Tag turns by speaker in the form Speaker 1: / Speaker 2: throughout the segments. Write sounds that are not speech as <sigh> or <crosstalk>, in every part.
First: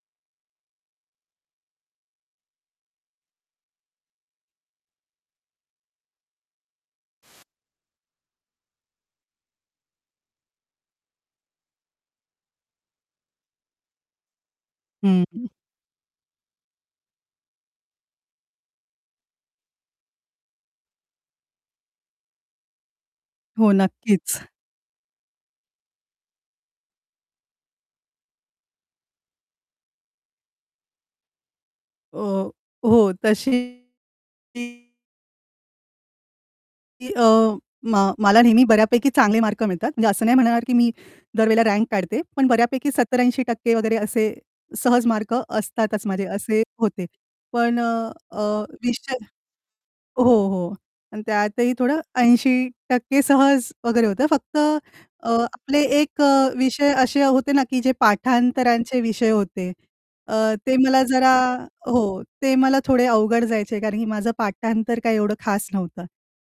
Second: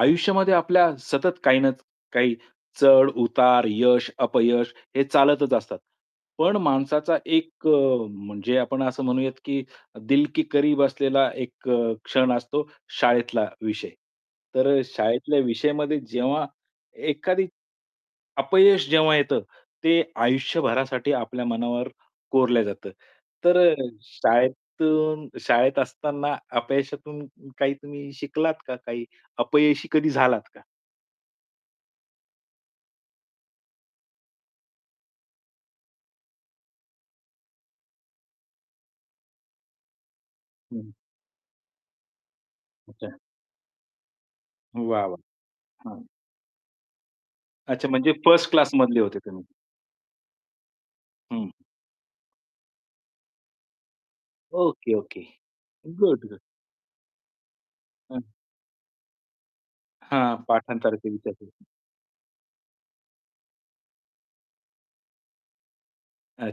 Speaker 1: आयुष्यामध्ये आपल्या सतत काही नच काही चढ-उतार, यश, अपयश हे चालतच असतात. पण माणसाचा एक अ, म्हणजे आपण असं म्हणूयात, की दिल की करीब असलेला एक अ, क्षण असतो शाळेतला विषय. तर अ,
Speaker 2: हं,
Speaker 1: शाळेतल्या
Speaker 2: हं.
Speaker 1: विषयामध्ये जेव्हा एखादी, अपयश जेव्हा येतं, ते आयुष्यभरासाठी आपल्या मनावर कोरलं जातं. तर
Speaker 2: हो,
Speaker 1: अ,
Speaker 2: नक्कीच.
Speaker 1: शाळेतून शाळेत असताना अपयशातून काही तुम्ही शिकलात का? काही अपयशी कधी झालात का?
Speaker 2: अ, हो, तशी की अ, मा मला नेहमी बऱ्यापैकी चांगले मार्क मिळतात. म्हणजे असं नाही म्हणणार, की
Speaker 1: हं.
Speaker 2: मी दर वेळेला रँक काढते, पण बऱ्यापैकी
Speaker 1: अच्छा.
Speaker 2: 70-80% वगैरे असे
Speaker 1: वाह!
Speaker 2: सहज
Speaker 1: वाह!
Speaker 2: मार्क असतातच
Speaker 1: हां.
Speaker 2: माझे, असे होते. पण
Speaker 1: अच्छा
Speaker 2: अ,
Speaker 1: म्हणजे
Speaker 2: अ,
Speaker 1: फर्स्ट क्लासमधले
Speaker 2: विषय
Speaker 1: होते तुम्ही.
Speaker 2: हो, हो अन्
Speaker 1: हं.
Speaker 2: त्यातही थोडं 80% सहज वगैरे होतं, फक्त
Speaker 1: ओके, ओके.
Speaker 2: अ, आपले एक
Speaker 1: गुड, गुड.
Speaker 2: अ, विषय असे होते ना, की जे
Speaker 1: हं.
Speaker 2: पाठांतराचे विषय होते,
Speaker 1: हां,
Speaker 2: अ, ते मला
Speaker 1: पाठांतराचे विषय
Speaker 2: जरा
Speaker 1: <unintelligible>
Speaker 2: हो, ते मला थोडे अवघड जायचे कारण, की माझं पाठांतर काय एवढं खास नव्हतं.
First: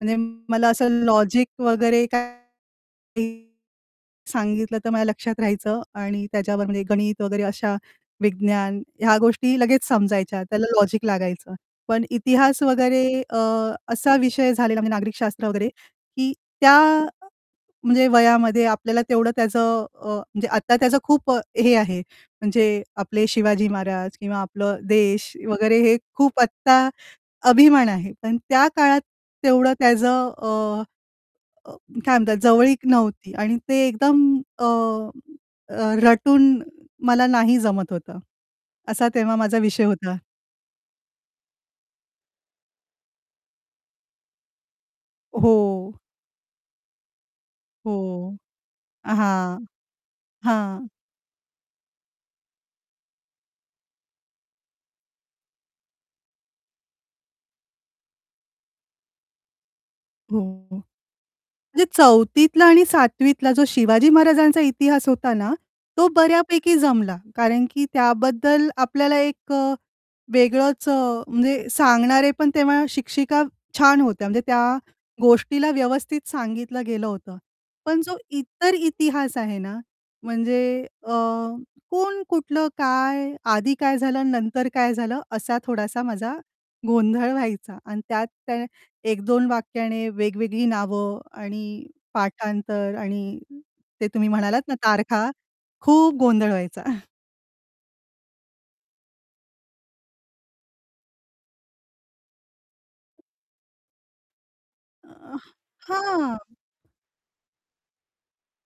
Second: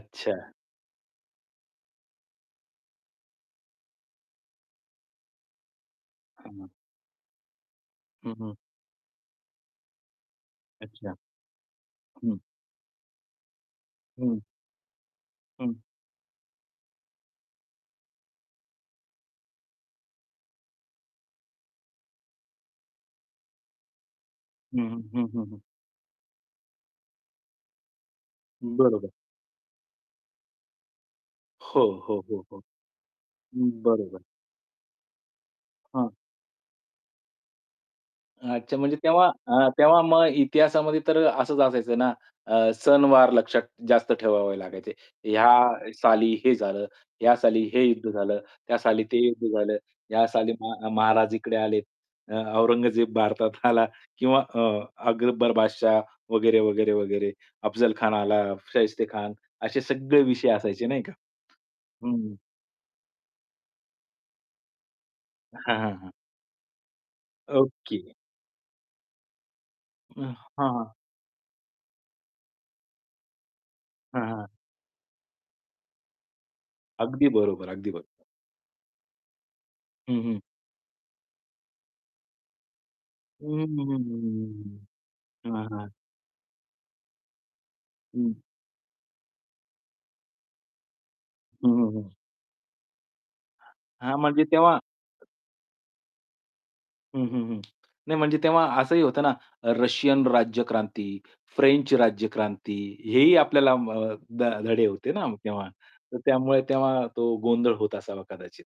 Speaker 2: म्हणजे मला असं लॉजिक वगैरे काय <unintelligible> सांगितलं तर माझ्या लक्षात राहायचं आणि त्याच्यावर
Speaker 1: हं.
Speaker 2: म्हणजे गणित वगैरे अशा
Speaker 1: हं, हं.
Speaker 2: विज्ञान ह्या गोष्टी लगेच समजायच्या. त्याला लॉजिक
Speaker 1: अच्छा.
Speaker 2: लागायचं. पण
Speaker 1: हं.
Speaker 2: इतिहास वगैरे अ, असा
Speaker 1: हं.
Speaker 2: विषय झालेला म्हणजे नागरिक शास्त्र वगैरे,
Speaker 1: हं.
Speaker 2: की त्या म्हणजे वयामध्ये आपल्याला तेवढं त्याचं अ, म्हणजे आत्ता त्याचं खूप अ, हे आहे म्हणजे आपले शिवाजी महाराज किंवा आपलं
Speaker 1: हं, हं, हं,
Speaker 2: देश
Speaker 1: हं, हं.
Speaker 2: वगैरे हे खूप आत्ता अभिमान आहे, पण त्या काळात
Speaker 1: बरोबर.
Speaker 2: तेवढं त्याचं अ, अ,
Speaker 1: हो,
Speaker 2: काय
Speaker 1: हो,
Speaker 2: म्हणतात
Speaker 1: हो, हो.
Speaker 2: जवळीक नव्हती आणि ते
Speaker 1: बरोबर.
Speaker 2: एकदम अ, अ,
Speaker 1: हां.
Speaker 2: रटून मला नाही जमत होतं.
Speaker 1: अच्छा म्हणजे
Speaker 2: असा
Speaker 1: तेव्हा
Speaker 2: तेव्हा माझा
Speaker 1: अ,
Speaker 2: विषय
Speaker 1: तेव्हा
Speaker 2: होता.
Speaker 1: मग इतिहासामध्ये तर असंच असायचं ना, अ, सणवार लक्षात जास्त ठेवावे लागायचे. ह्या
Speaker 2: हो.
Speaker 1: साली हे झालं, ह्या साली हे युद्ध
Speaker 2: हो.
Speaker 1: झालं, त्या साली ते युद्ध
Speaker 2: हां.
Speaker 1: झालं. या साली
Speaker 2: हां.
Speaker 1: म महाराज इकडे आले. अ, औरंगजेब भारतात आला किंवा अ, अकबर बादशाह वगैरे, वगैरे, वगैरे. अफजलखान आला, शाहिस्तेखान असे सगळे
Speaker 2: हो.
Speaker 1: विषय असायचे नाही
Speaker 2: म्हणजे
Speaker 1: का? हं.
Speaker 2: 4थीतला आणि 7वीतला जो शिवाजी महाराजांचा इतिहास होता ना,
Speaker 1: हां, हां,
Speaker 2: तो
Speaker 1: हां.
Speaker 2: बऱ्यापैकी जमला कारण, की
Speaker 1: ओके.
Speaker 2: त्याबद्दल आपल्याला एक अ,
Speaker 1: अ,
Speaker 2: वेगळच
Speaker 1: हां.
Speaker 2: अ, म्हणजे सांगणारे पण तेव्हा शिक्षिका छान
Speaker 1: हां,
Speaker 2: होत्या म्हणजे
Speaker 1: हां.
Speaker 2: त्या गोष्टीला व्यवस्थित सांगितलं गेलं
Speaker 1: अगदी
Speaker 2: होतं.
Speaker 1: बरोबर, अगदी
Speaker 2: पण जो
Speaker 1: बरोबर.
Speaker 2: इतर इतिहास आहे ना,
Speaker 1: हं, हं.
Speaker 2: म्हणजे अ, कोण, कुठलं, काय,
Speaker 1: हं,
Speaker 2: आधी
Speaker 1: हं,
Speaker 2: काय
Speaker 1: हं, हं,
Speaker 2: झालं नंतर
Speaker 1: हं,
Speaker 2: काय झालं?
Speaker 1: हं.
Speaker 2: असा
Speaker 1: हां, हां.
Speaker 2: थोडासा माझा गोंधळ व्हायचा आणि त्यात
Speaker 1: हं.
Speaker 2: त्याने 1-2 वाक्याने वेगवेगळी नावं
Speaker 1: हं,
Speaker 2: आणि
Speaker 1: हं, हं.
Speaker 2: पाठांतर आणि ते
Speaker 1: हां,
Speaker 2: तुम्ही
Speaker 1: म्हणजे
Speaker 2: म्हणालात ना,
Speaker 1: तेव्हा
Speaker 2: तारखा खूप गोंधळ व्हायचा. <chuckles>
Speaker 1: हं, हं, हं. नाही म्हणजे तेव्हा असंही होतं ना, अ, रशियन राज्यक्रांती, फ्रेंच राज्यक्रांती, हेही आपल्याला म ध धडे होते ना
Speaker 2: अ,
Speaker 1: तेव्हा. तर
Speaker 2: हां.
Speaker 1: त्यामुळे तेव्हा तो गोंधळ होत असावा कदाचित.